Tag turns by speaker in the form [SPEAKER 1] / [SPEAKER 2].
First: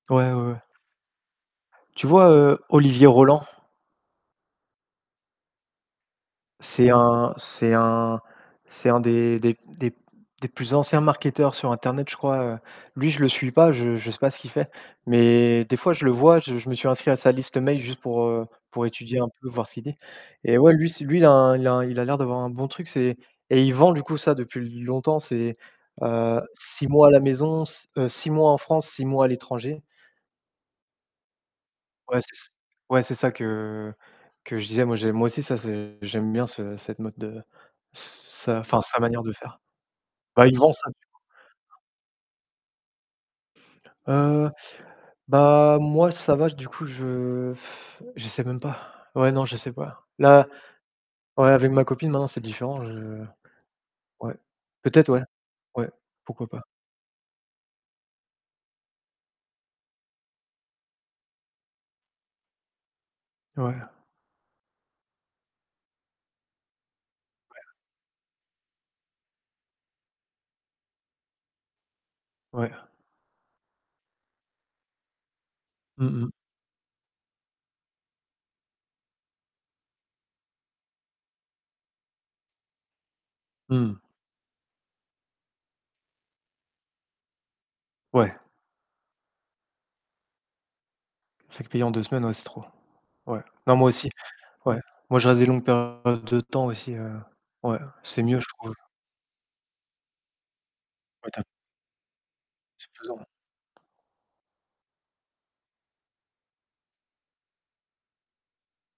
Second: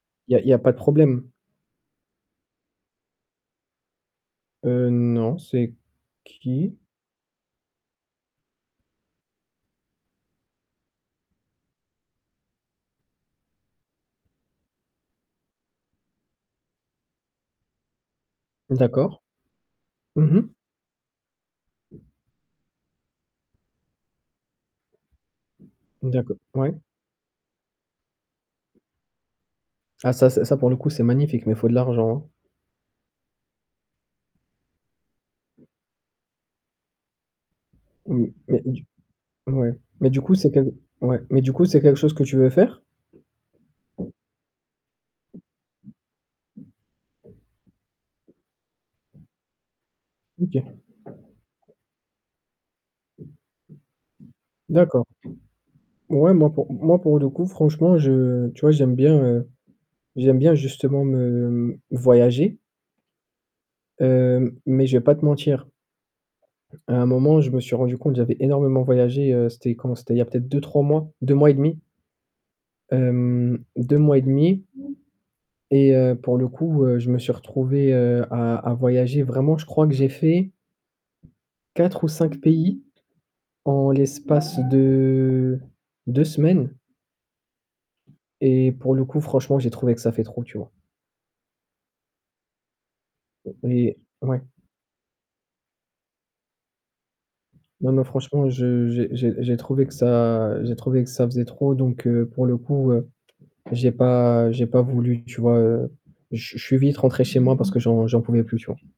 [SPEAKER 1] Ouais,
[SPEAKER 2] Il
[SPEAKER 1] ouais,
[SPEAKER 2] y a il y
[SPEAKER 1] ouais.
[SPEAKER 2] a pas de problème.
[SPEAKER 1] Tu vois, heu, Olivier Roland?
[SPEAKER 2] Heu non, c'est qui?
[SPEAKER 1] C'est un c'est un c'est un des des des des plus anciens marketeurs sur internet, je crois, heu, lui, je le suis pas, je je sais pas ce qu'il fait, mais des fois je le vois, je je me suis inscrit à sa liste mail juste pour, heu, pour étudier
[SPEAKER 2] D'accord.
[SPEAKER 1] un peu, voir ce qu'il dit
[SPEAKER 2] Mmh mh.
[SPEAKER 1] et ouais, lui s lui, il a il a l'air d'avoir un bon truc, c'est et il vend du coup ça depuis longtemps, c'est
[SPEAKER 2] D'accord,
[SPEAKER 1] heu,
[SPEAKER 2] ouais.
[SPEAKER 1] 6 mois à la maison, heu, 6 mois en France, 6 mois à l'étranger.
[SPEAKER 2] Ah ça, c'est ça pour le coup c'est magnifique mais il faut de l'argent,
[SPEAKER 1] Ouais,
[SPEAKER 2] hein.
[SPEAKER 1] c'est ç ouais, c'est ça que que je disais. Moi j'aime moi aussi ça, c'est j'aime bien ce cette mode de
[SPEAKER 2] M mais
[SPEAKER 1] sa enfin,
[SPEAKER 2] du
[SPEAKER 1] sa manière de faire.
[SPEAKER 2] ouais, mais du coup
[SPEAKER 1] Bah
[SPEAKER 2] c'est
[SPEAKER 1] il vend
[SPEAKER 2] quelque
[SPEAKER 1] ça, du
[SPEAKER 2] ouais, mais du coup
[SPEAKER 1] coup.
[SPEAKER 2] c'est quelque chose que tu veux faire?
[SPEAKER 1] Heu, bah, moi, ça va, du coup, je je sais même pas. Ouais, non, je sais pas. Là,
[SPEAKER 2] OK.
[SPEAKER 1] ouais, avec ma copine maintenant, c'est différent. Je ouais.
[SPEAKER 2] D'accord.
[SPEAKER 1] Peut-être ouais, ouais,
[SPEAKER 2] Ouais,
[SPEAKER 1] pourquoi
[SPEAKER 2] moi,
[SPEAKER 1] pas.
[SPEAKER 2] pour moi, pour le coup, franchement je tu vois j'aime bien, heu, j'aime bien justement me m voyager
[SPEAKER 1] Ouais.
[SPEAKER 2] hem, mais je vais pas te mentir. À un moment je me
[SPEAKER 1] Ouais.
[SPEAKER 2] suis rendu compte j'avais énormément voyagé, heu, c'était quand? C'était il a peut-être 2-3 mois, 2 mois et demi
[SPEAKER 1] Ouais.
[SPEAKER 2] hem, 2 mois et demi. Et
[SPEAKER 1] Mmh
[SPEAKER 2] heu,
[SPEAKER 1] mh.
[SPEAKER 2] pour le coup, heu, je me suis retrouvé, heu, à à voyager. Vraiment je crois que j'ai fait 4 ou 5 pays en
[SPEAKER 1] Mmh.
[SPEAKER 2] l'espace de 2 semaines.
[SPEAKER 1] Ouais.
[SPEAKER 2] Et pour le coup, franchement j'ai trouvé que ça fait trop, tu vois?
[SPEAKER 1] 5 pays en 2 semaines, ouais c'est trop. Ouais.
[SPEAKER 2] Heu,
[SPEAKER 1] Non moi
[SPEAKER 2] et
[SPEAKER 1] aussi,
[SPEAKER 2] ouais?
[SPEAKER 1] ouais. Moi je reste des longues périodes de temps aussi, heu, ouais,
[SPEAKER 2] Non mais
[SPEAKER 1] c'est mieux je
[SPEAKER 2] franchement,
[SPEAKER 1] trouve.
[SPEAKER 2] je j'ai j'ai j'ai trouvé que ça j'ai trouvé que ça
[SPEAKER 1] Total
[SPEAKER 2] faisait trop, donc pour le
[SPEAKER 1] C'est
[SPEAKER 2] coup, heu,
[SPEAKER 1] pesant, hein.
[SPEAKER 2] j'ai pas j'ai pas voulu, tu vois, heu, je je suis vite rentré chez moi parce que j'en j'en pouvais plus, tu vois?